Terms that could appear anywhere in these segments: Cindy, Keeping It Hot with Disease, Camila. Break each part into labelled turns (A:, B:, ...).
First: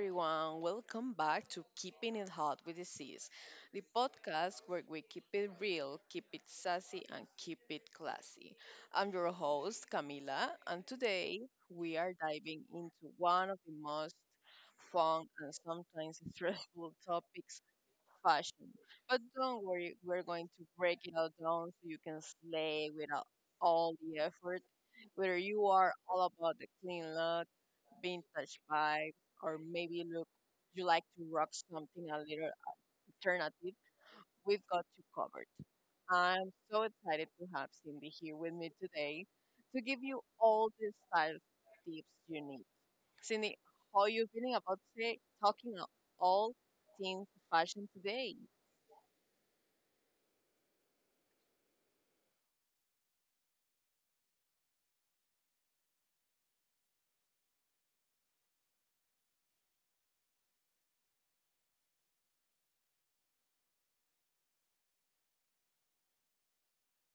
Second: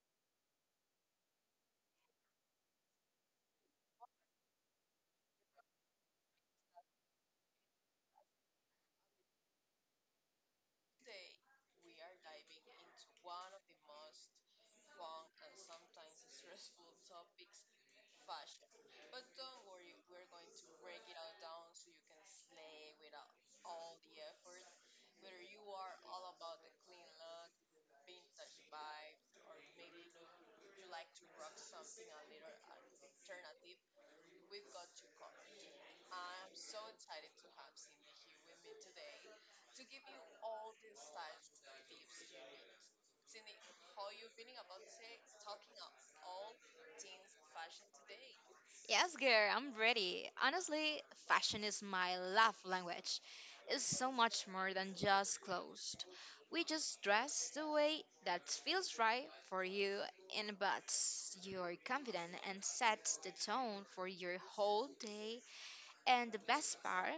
A: everyone? Welcome back to Keeping It Hot with Disease, the podcast where we keep it real, keep it sassy, and keep it classy. I'm your host, Camila, and today we are diving into one of the most fun and sometimes stressful topics fashion. But don't worry, we're going to break it all down so you can slay without all the effort. Whether you are all about the clean look, been touched by, or maybe look, you like to rock something a little alternative, we've got you covered. I'm so excited to have Cindy here with me today to give you all the style tips you need. Cindy, how are you feeling about today, talking about all things fashion today?
B: Yes, girl, I'm ready. Honestly, fashion is my love language. It's so much more than just clothes. We just dress the way that feels right for you and buts You're confident and sets the tone for your whole day. And the best part,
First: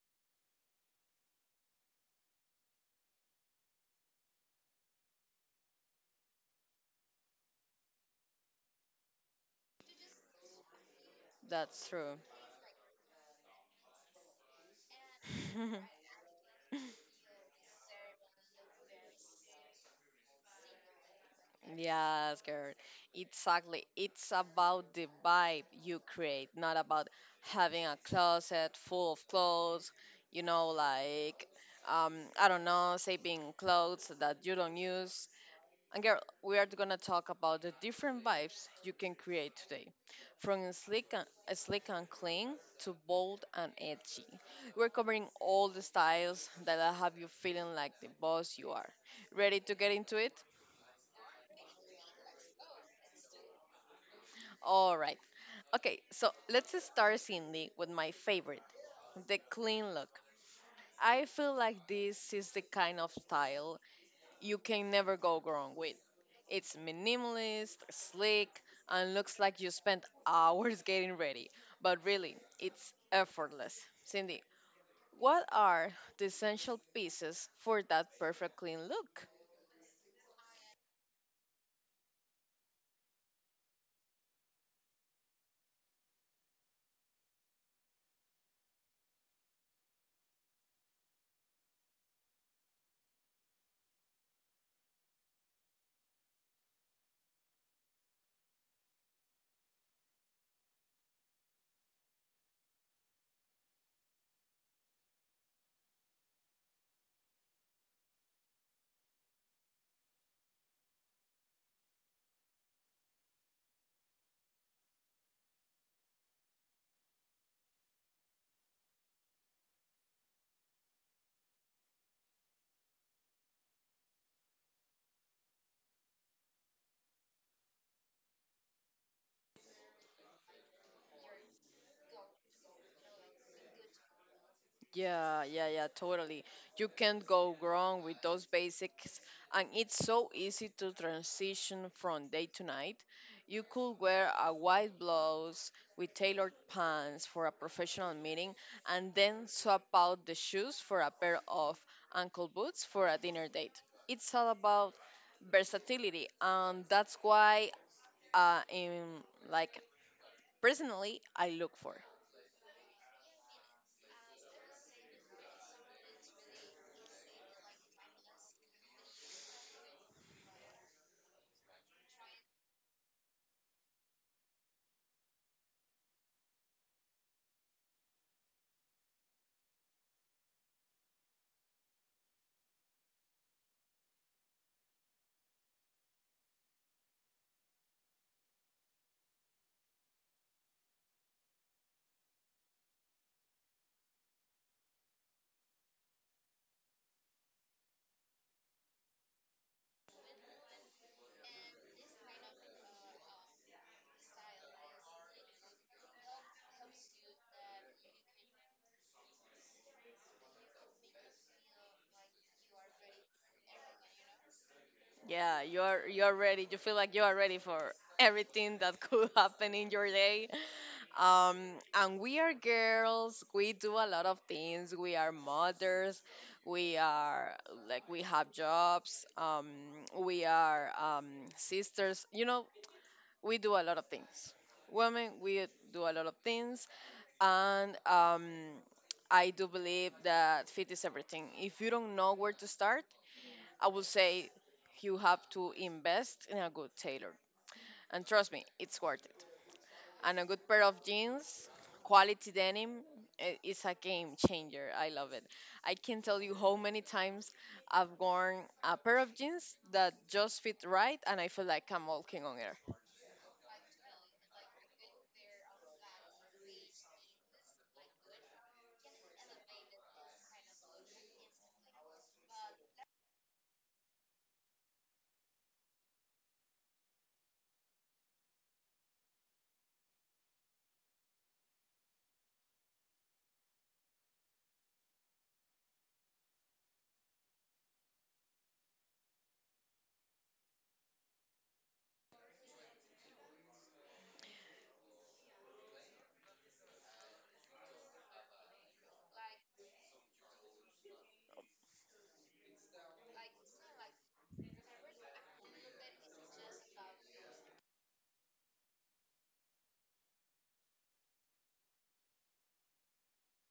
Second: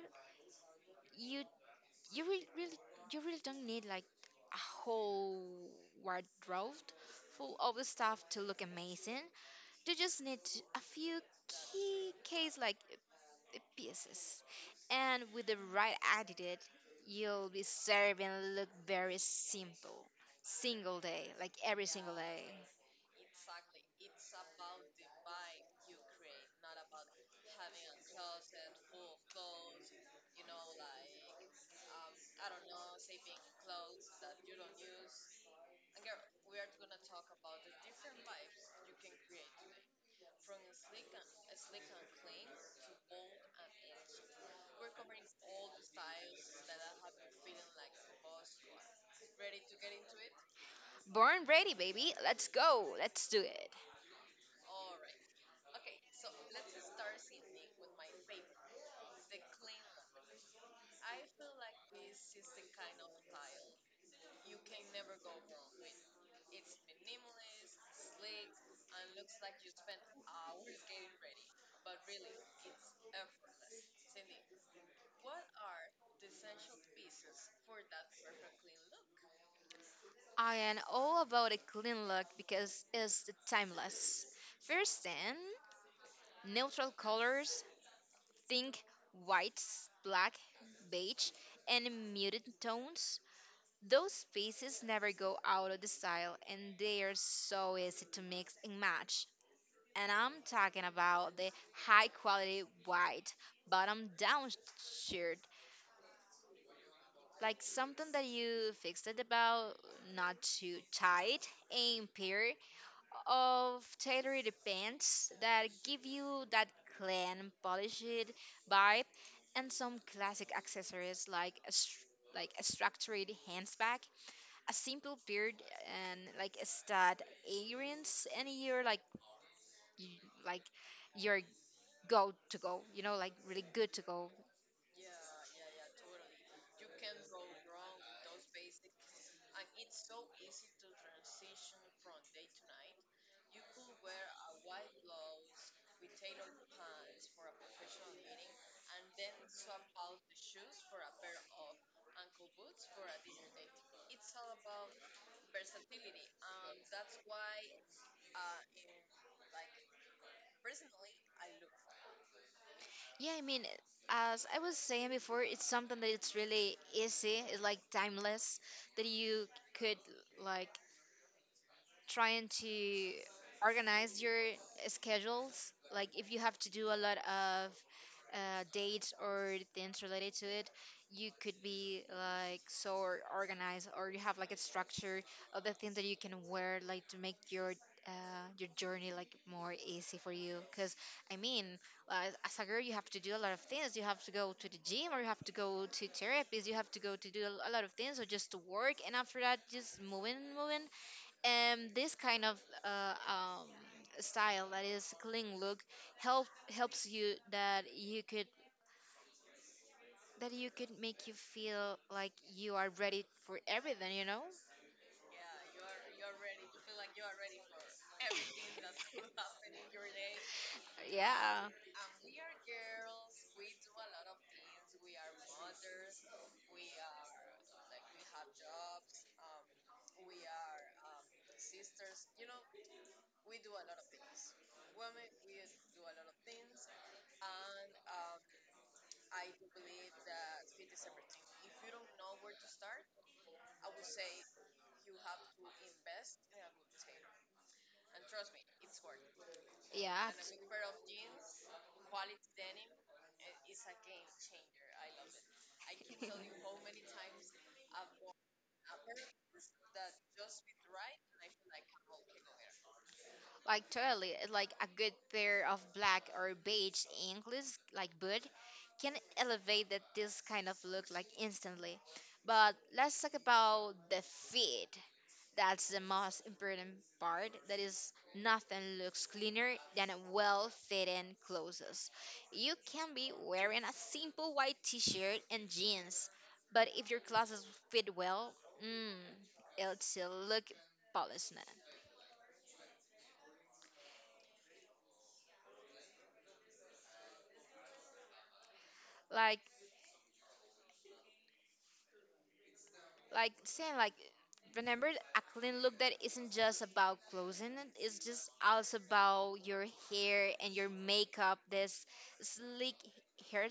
B: you You really, you really don't need like a whole wardrobe full of stuff to look amazing. You just need a few
A: That's
B: key
A: true.
B: case like pieces, and with the right attitude, you'll be serving look very simple, single day, like every single
A: Yes,
B: day.
A: girl. Exactly. It's about the vibe you create, not about having a closet full of clothes, you know, like, um, I don't know, saving clothes that you don't use. And girl, we are gonna talk about the different vibes you can create today, from slick and clean to bold and edgy. We're covering all the styles that'll have you feeling like the boss you are. Ready to get into it?
B: Born ready, baby. Let's go. Let's do it.
A: All right. Okay, so let's start Cindy with my favorite, the clean look. I feel like this is the kind of style you can never go wrong with. It's minimalist, sleek, and looks like you spent hours getting ready, but really, it's effortless. Cindy, what are the essential pieces for that perfect clean look?
B: I am all about a clean look because it's timeless. First thing, neutral colors, think whites, black, beige, and muted tones. Those pieces never go out of the style and they are so easy to mix and match. And I'm talking about the high quality white bottom down shirt, like something that you fixed it about, not too tight and pure, of tailored pants that give you that clean, polished vibe, and some classic accessories like like a structured handbag, a simple beard, and like a stud earrings, and you, like you're go to go, you know, like really good to go.
A: Yeah, yeah, yeah, totally. You can't go wrong with those basics, and it's so easy to transition from day to night. You could wear a white blouse with tailored pants for a professional meeting, and then swap out the shoes for a pair of ankle boots for a dinner date. It's all about versatility, and that's why, in like personally, I look for.
B: Yeah, I mean, as I was saying before, it's something that it's really easy, it's like timeless, that you could like trying to organize your schedules like if you have to do a lot of dates or things related to it, you could be like organized, or you have like a structure of the things that you can wear like to make uh, your journey like more easy for you, because I mean, uh, as a girl you have to do a lot of things. You have to go to the gym, or you have to go to therapies, you have to go to do a lot of things, or just to work, and after that just moving and this kind of uh, um, style that is clean look help helps you that you could make you feel like you are ready for everything, you know.
A: Yeah, you're ready. You feel like you are ready for everything that could happen in your day.
B: yeah
A: Um, and we are girls. We do a lot of things. We are mothers. We are like we have jobs. We are sisters. You know, we do a lot of things. Women, we do a lot of things. And I do believe that fit is everything. If you don't know where to start, I would say you have to invest in a good tailor. And trust me, it's worth it.
B: yeah
A: And a good pair of jeans, quality denim, is a game changer. I love it. I can tell you how many times I've worn a pair of jeans that just fit right and I feel like I'm walking on air.
B: Like totally, like a good pair of black or beige English like boot can elevate that this kind of look like instantly. But let's talk about the fit. That's the most important part. That is, nothing looks cleaner than a well-fitting clothes. You can be wearing a simple white t-shirt and jeans, but if your clothes fit well, mm, it'll still look polished. Like like remember a clean look that isn't just about clothing, it's just also about your hair and your makeup, this sleek hair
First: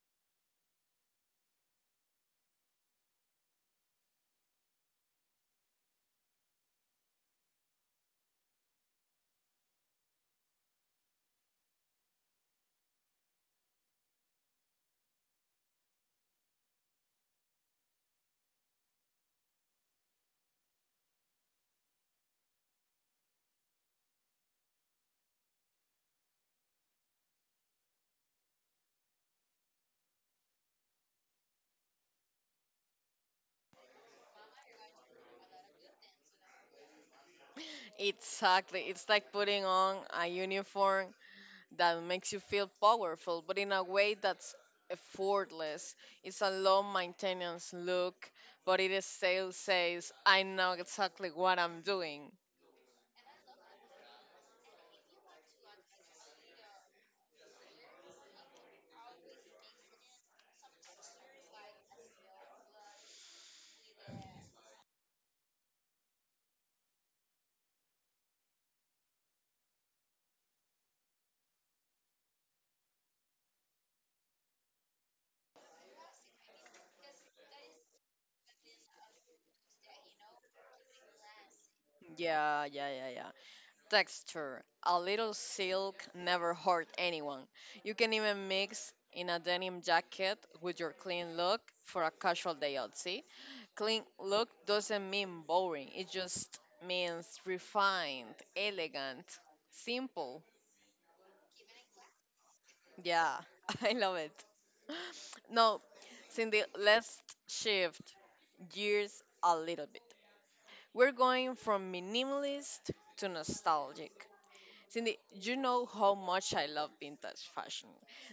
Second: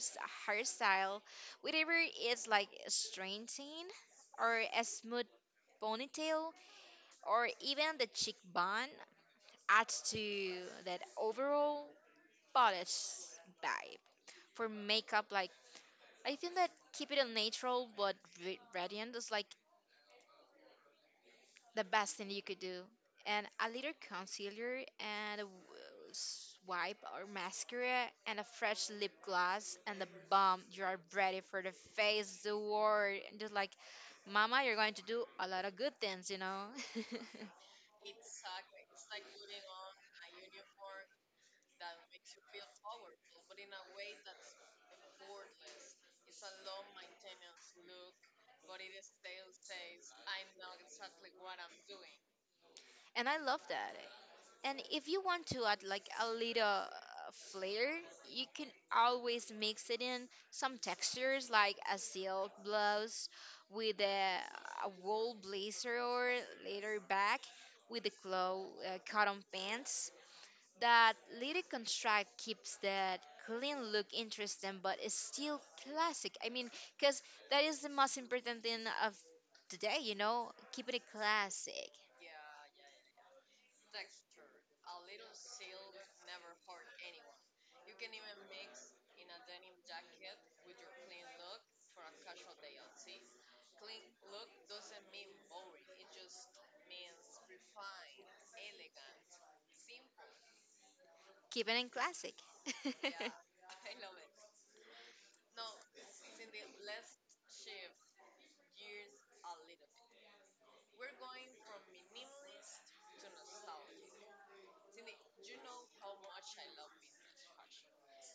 B: hairstyle, whatever, is like a straightened or a smooth ponytail or even the cheekbone adds to that overall polished vibe. For makeup, like, I think that keep it a natural but radiant is like the best thing you could do. And a little concealer and a swipe or mascara and a fresh lip gloss and the bomb. You are ready for the face, the world. And just like, Mama, you're going to do a lot of good things, you know?
A: Exactly. It's like putting on a uniform that makes you feel powerful, but in a way that's effortless. It's a low maintenance look, but it still says, I know exactly what I'm doing.
B: and I love that. And if you want to add like a little flair, you can always mix it in some textures like a silk blouse with a wool blazer or later back with the cloth cotton pants. That little contract keeps that clean look interesting, but it's still classic. I mean, because that is the most important thing of today, you know, keeping it classic,
A: Yeah, yeah, yeah, yeah. Texture. A little silk never hurt anyone. You can even mix in a denim jacket with your clean look for a casual day out. Clean look doesn't mean boring, it just means refined, elegant, simple.
B: keeping it classic.
A: Yeah, I love it. No, Cindy, let's shift gears a little bit. We're going from minimalist to nostalgic. Cindy, you know how much I love vintage fashion.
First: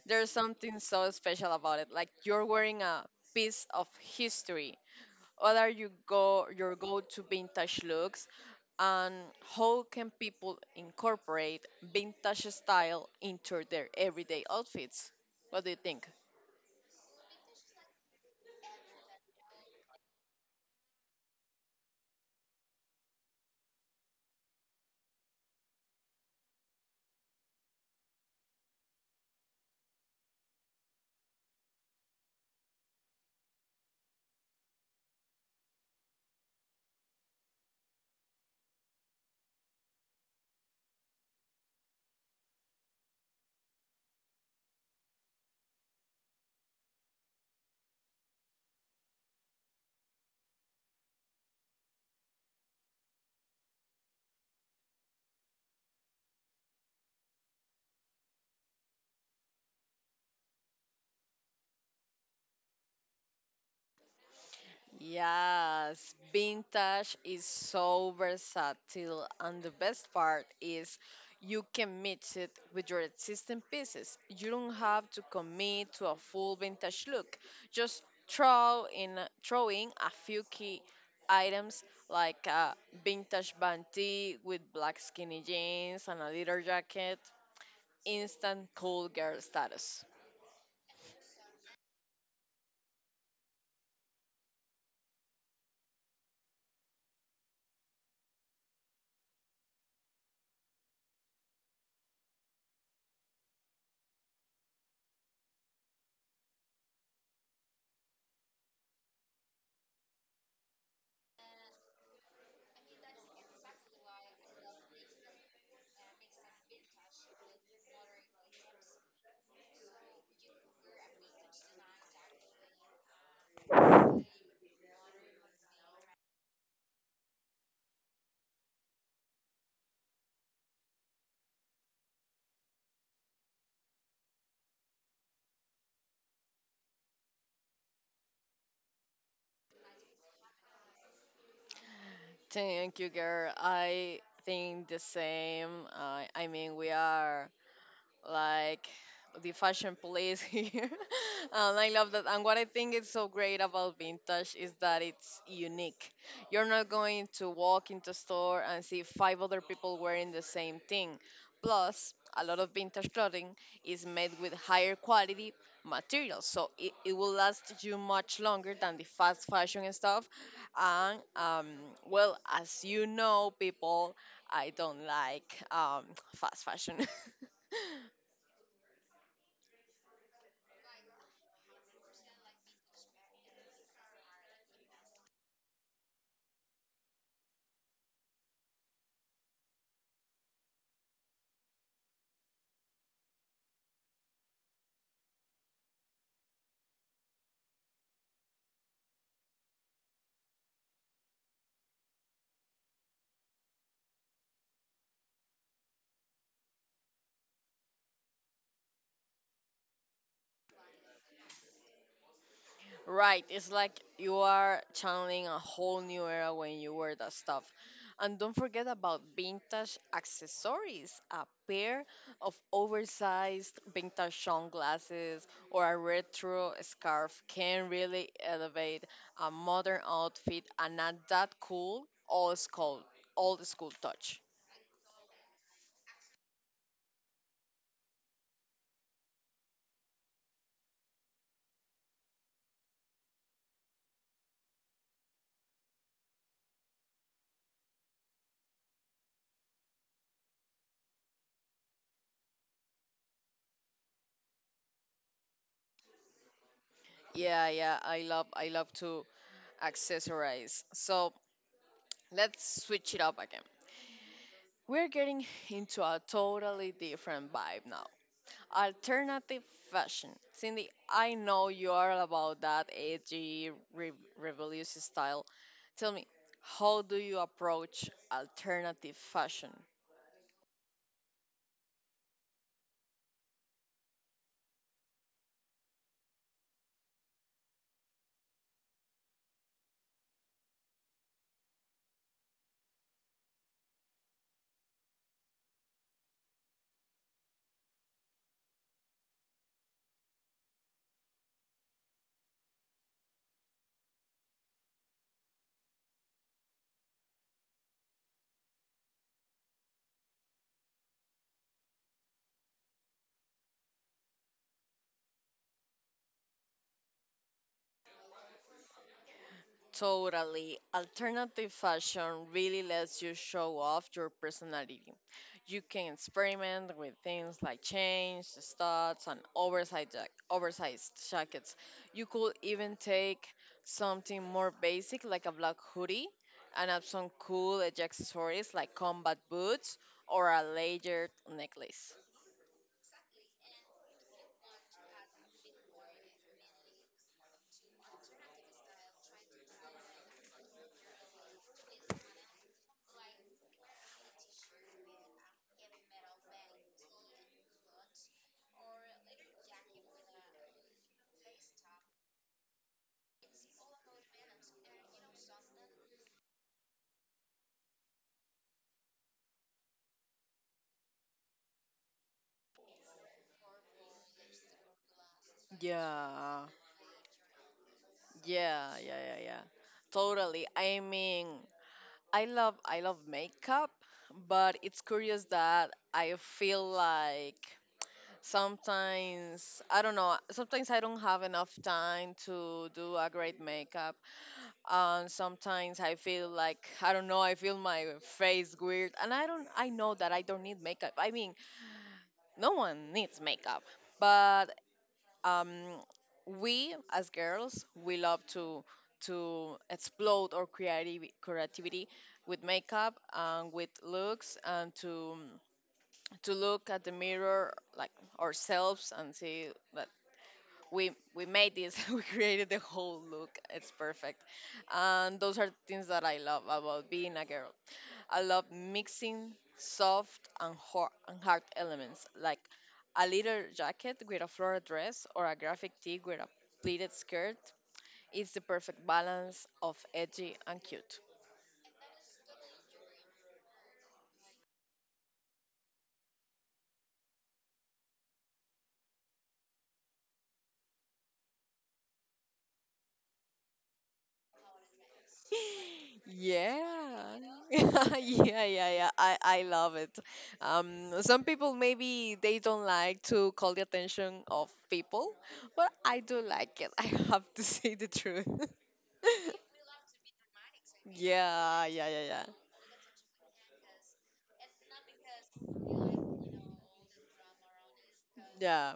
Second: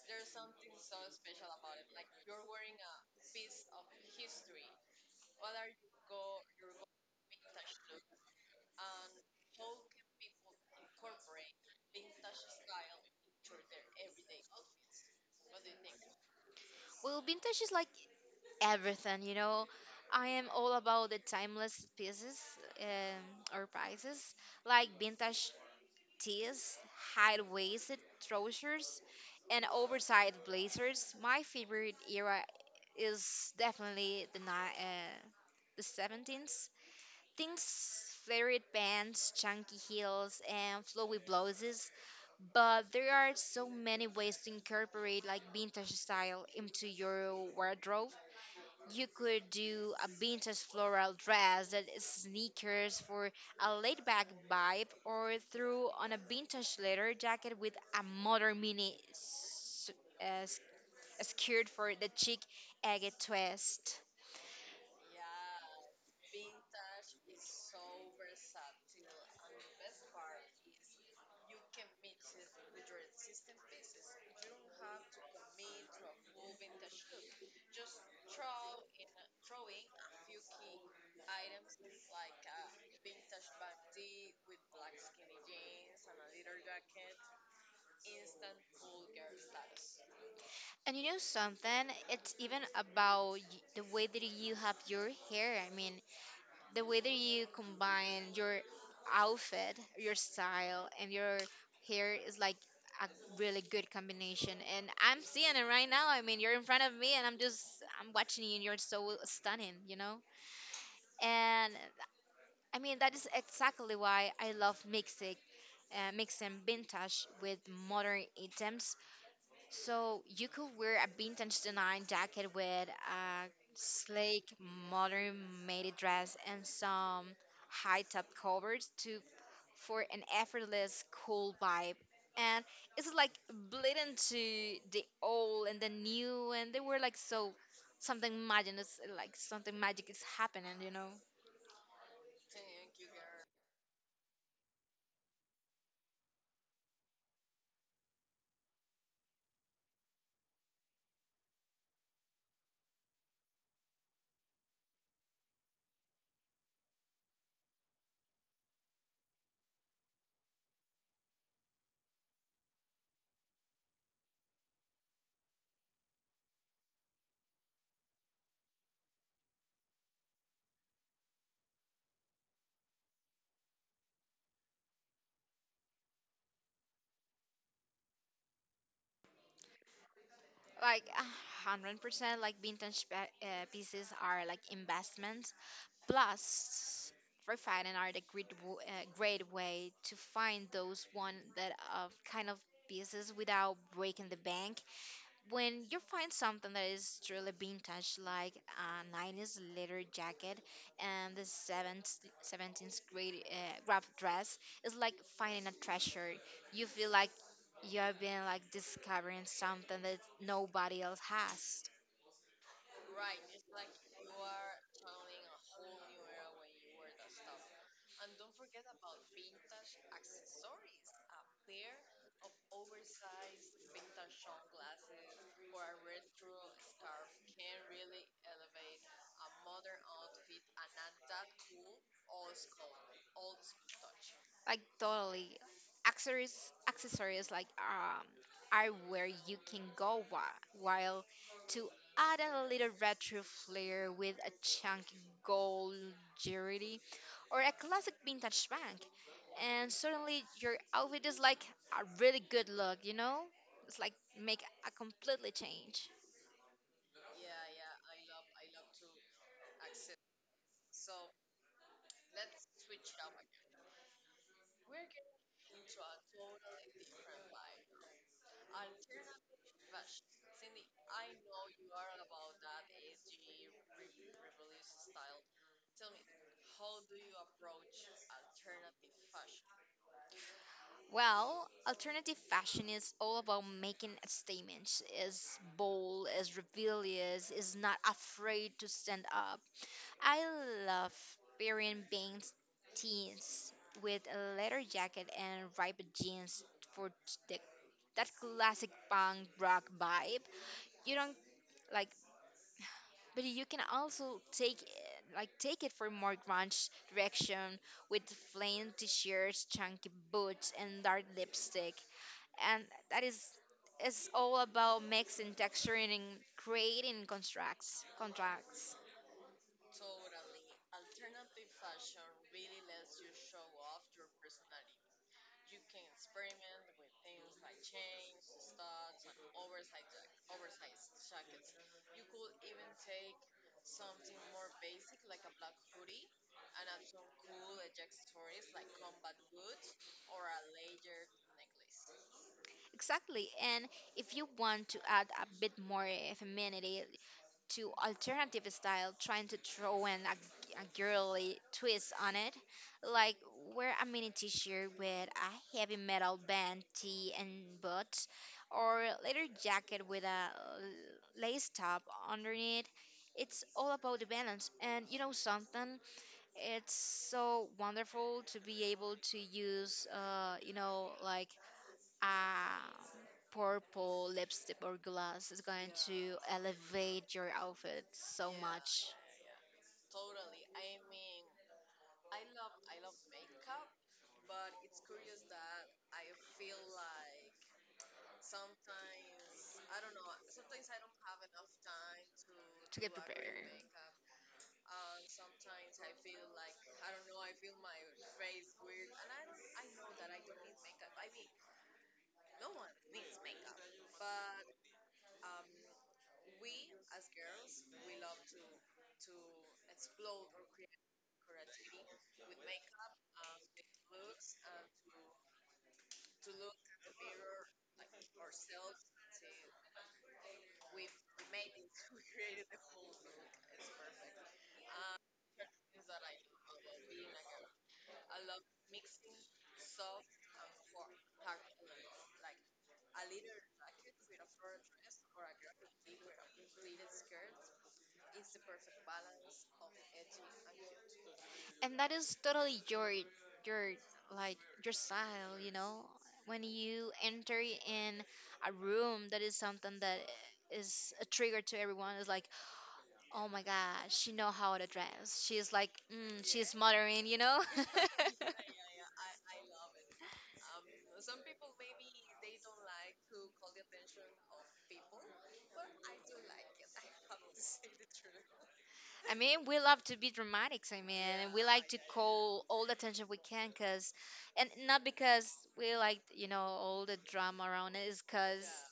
A: There's something so special about it, like you're wearing a piece of history. What are you go your go-to vintage looks? And how can people incorporate vintage style into their everyday outfits? What do you think?
B: Well, vintage is like everything, you know. I am all about the timeless pieces or pieces, like vintage tees, high-waisted trousers, and oversized blazers. My favorite era is definitely the 17s. Things, flared pants, chunky heels, and flowy blouses. But there are so many ways to incorporate like vintage style into your wardrobe. You could do a vintage floral dress that is sneakers for a laid back vibe, or throw on a vintage leather jacket with a modern uh, s- skirt for the chic agate twist.
A: Yes, vintage is so versatile, and the best part is you can mix it with your existing pieces. You don't have to commit to a full vintage look. Just throw in a few key items like a vintage banty with black skinny jeans and a leather jacket. Instant cool girl status.
B: And you know something? It's even about the way that you have your hair. I mean, the way that you combine your outfit, your style, and your hair is like a really good combination. And I'm seeing it right now. I mean, you're in front of me, and I'm watching you, and you're so stunning, you know. And I mean, that is exactly why I love mixing. Mixing vintage with modern items. So you could wear a vintage denim jacket with a sleek, modern maid dress and some high top covers to for an effortless, cool vibe. And it's like bleeding to the old and the new, and they were like so like something magic is happening, you know.
A: Thank you, girl. I think the same. I mean, we are like the fashion police here. And I love that. And what I think is so great about vintage is that it's unique. You're not going to walk into a store and see five other people wearing the same thing. Plus, a lot of vintage clothing is made with higher quality materials, so it will last you much longer than the fast fashion and stuff. And Well, as you know, people, I don't like fast fashion.
B: Like 100%, like vintage pieces are like investments plus refining are the great way to find those one that of kind of pieces without breaking the bank. When you find something that is truly vintage, like a 90s leather jacket and 17th grade wrap dress, it's like finding a treasure. You feel like you have been like discovering something that nobody else has.
A: Right, it's like you are channeling a whole new era when you wear that stuff. And don't forget about vintage accessories a pair of oversized vintage sunglasses or a retro scarf can really elevate a modern outfit and add that old school touch.
B: Like totally. Accessories Accessories like are where you can while to add a little retro flair with a chunky gold jewelry or a classic vintage bank. And suddenly your outfit is like a really good look, you know? It's like make a completely change.
A: Yeah, yeah, I love to accessorize. So let's switch it up again. We're getting into a totally different vibe now. Alternative fashion. Cindy, I know you are about that rebellious style. Tell me, how do you approach alternative fashion?
B: Well, alternative fashion is all about making a statement, is bold, is rebellious, is not afraid to stand up. I love Perian Bane's teens with a leather jacket and ripped jeans for the, that classic punk rock vibe. You don't like but you can also take it for more grunge direction with plain t-shirts, chunky boots, and dark lipstick. And that is it's all about mixing texture and creating contracts.
A: Totally. Alternative fashion really lets you show off your personality. You can experiment with things like chains, studs, and oversized jackets. You could even take something more basic like a black hoodie and add some cool edge accessories like combat boots or a layered necklace.
B: Exactly. And if you want to add a bit more femininity, to alternative style, trying to throw in a girly twist on it. Like wear a mini t-shirt with a heavy metal band, tee and boots, or leather jacket with a lace top underneath. It's all about the balance. And you know something? It's so wonderful to be able to use, you know, like uh, purple lipstick or gloss is going to
A: Yeah,
B: elevate your outfit so
A: yeah,
B: much
A: yeah, yeah, yeah. Totally. I mean, I love makeup, but it's curious that I feel like sometimes I don't know, sometimes I don't have enough time to
B: to get
A: do a great
B: prepared.
A: makeup. And sometimes I feel like I don't know, I feel my face weird and I know that I don't need makeup. I mean, no one needs makeup. But um, we as girls we love to explode our creativity with makeup and with looks and to look at the mirror like ourselves and see uh, we made this we created the whole look it's perfect. And those are things that I love about being a girl. I love mixing soft and hard elements like a little jacket with a floral dress or a graphic tee with a pleated skirt. It's the perfect balance of edgy and cute.
B: And that is totally your like your style, you know. When you enter in a room, that is something that is a trigger to everyone. It's like, oh my god, she know how to dress. She's like, mm, she's
A: Yeah.
B: modern, you know.
A: Yeah, yeah, yeah. I love it. Some people maybe they don't like to call the attention of people, but I do like it. I have to say the truth.
B: I mean, we love to be dramatics. I mean, and we
A: Yeah,
B: like to
A: yeah, yeah, yeah.
B: call all the attention we can, cause, and not because we like, you know, all the drama around it, is cause
A: Yeah.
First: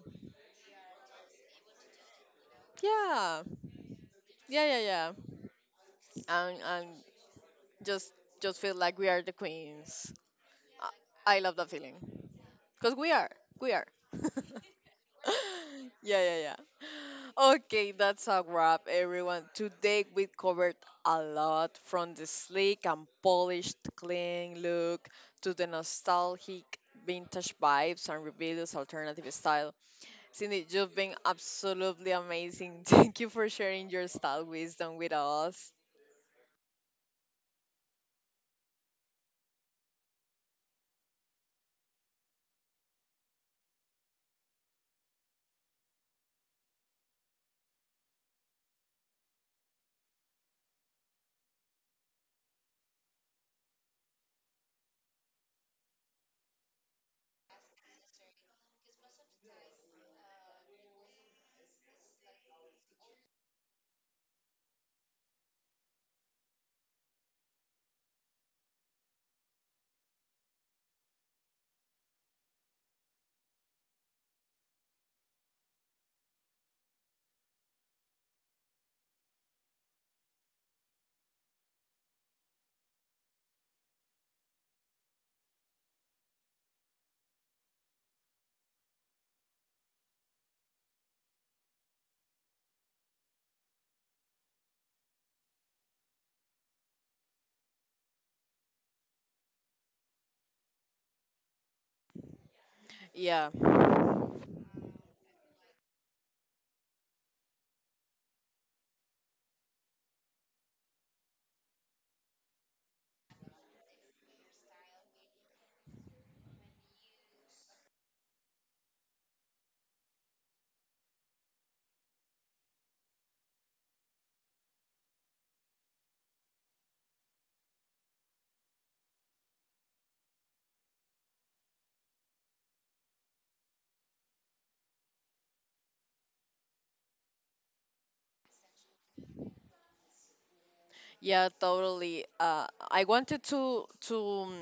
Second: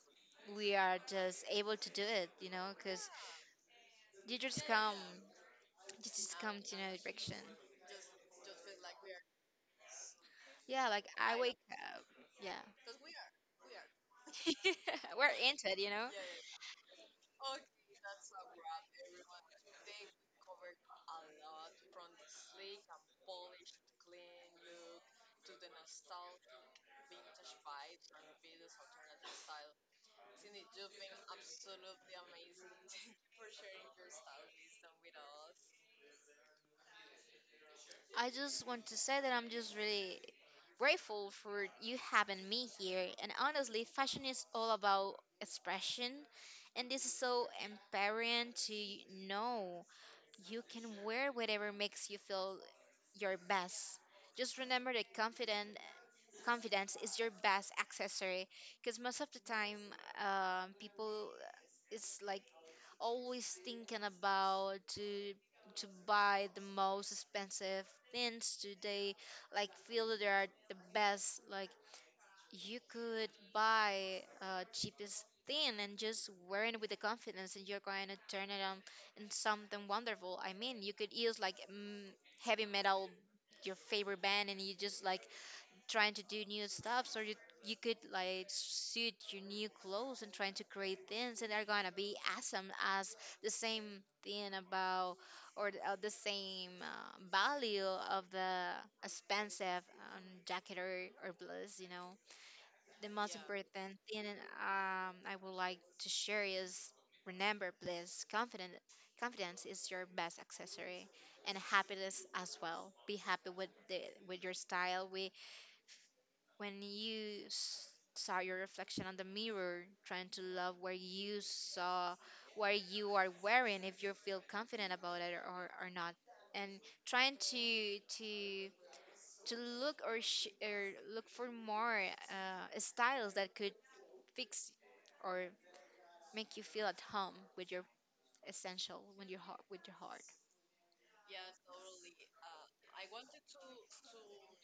B: we are just able to do it. You know, cause
A: Yeah.
B: you just
A: Yeah, yeah,
B: come,
A: yeah.
B: you just come
A: And
B: to
A: and
B: know direction.
A: just just feel like we are the queens.
B: Yeah, like
A: I,
B: I
A: I love
B: wake
A: that feeling.
B: up. Yeah,
A: Cuz we are. We are.
B: we're into it. You know.
A: Yeah, yeah, yeah. Okay, that's a wrap, everyone. Today we covered a lot from the sleek and polished, clean look to the nostalgic vintage vibes and rebellious alternative style. Cindy, you've been absolutely amazing. Thank you for sharing your style wisdom with us.
B: I just want to say that I'm just really grateful for you having me here. And honestly, fashion is all about expression. And this is so empowering to know you can wear whatever makes you feel your best. Just remember that confident confidence is your best accessory, because most of the time people it's like always thinking about to buy the most expensive things today like feel that they are the best, like you could buy cheapest thing and just wear it with the confidence and you're going to turn it on in something wonderful. I mean you could use like heavy metal your favorite band, and you just like trying to do new stuff so you could like suit your new clothes and trying to create things and they're gonna be awesome as the same thing about or the same value of the expensive jacket or blouse, you know, the most
A: Yeah.
B: important thing I would like to share is remember please confident confidence is your best accessory, and happiness as well, be happy with the with your style, with when saw your reflection on the mirror, trying to love where you saw where you are wearing, if you feel confident about it or not, and trying to look or look for more styles that could fix or make you feel at home with your essential with your heart with your heart.
A: Yeah, totally. I wanted um,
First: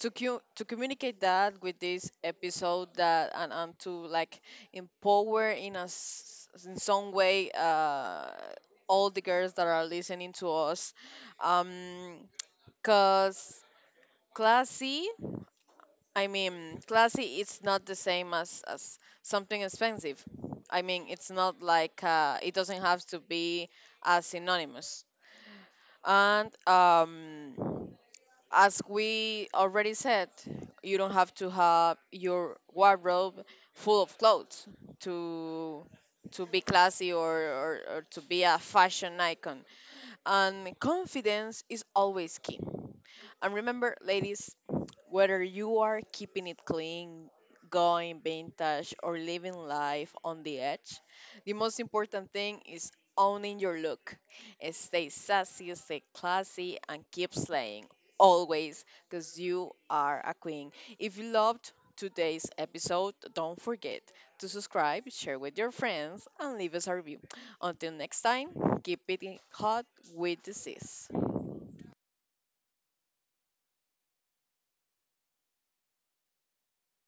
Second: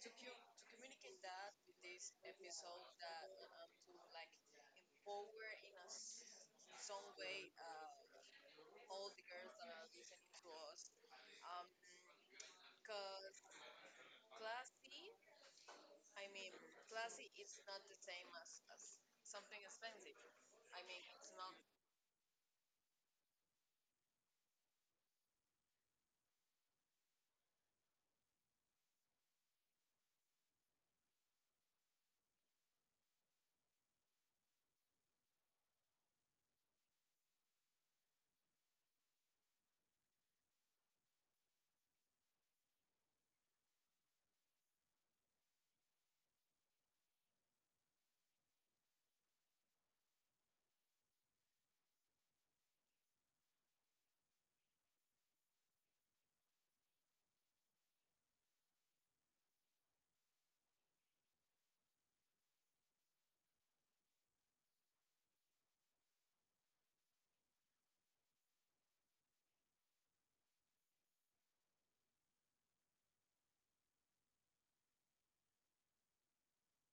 A: to communicate that with this episode that and to like empower in a s in some way all the girls that are listening to us, um, cause classy. I mean, classy. It's not the same as something expensive. I mean, it's not like it doesn't have to be as synonymous. And As we already said, you don't have to have your wardrobe full of clothes to be classy or to be a fashion icon. And confidence is always key. And remember, ladies, whether you are keeping it clean, going vintage, or living life on the edge, the most important thing is owning your look. Stay sassy, stay classy, and keep slaying always because you are a queen. If you loved today's episode, don't forget to subscribe, share with your friends, and leave us a review. Until next time, keep it hot with disease.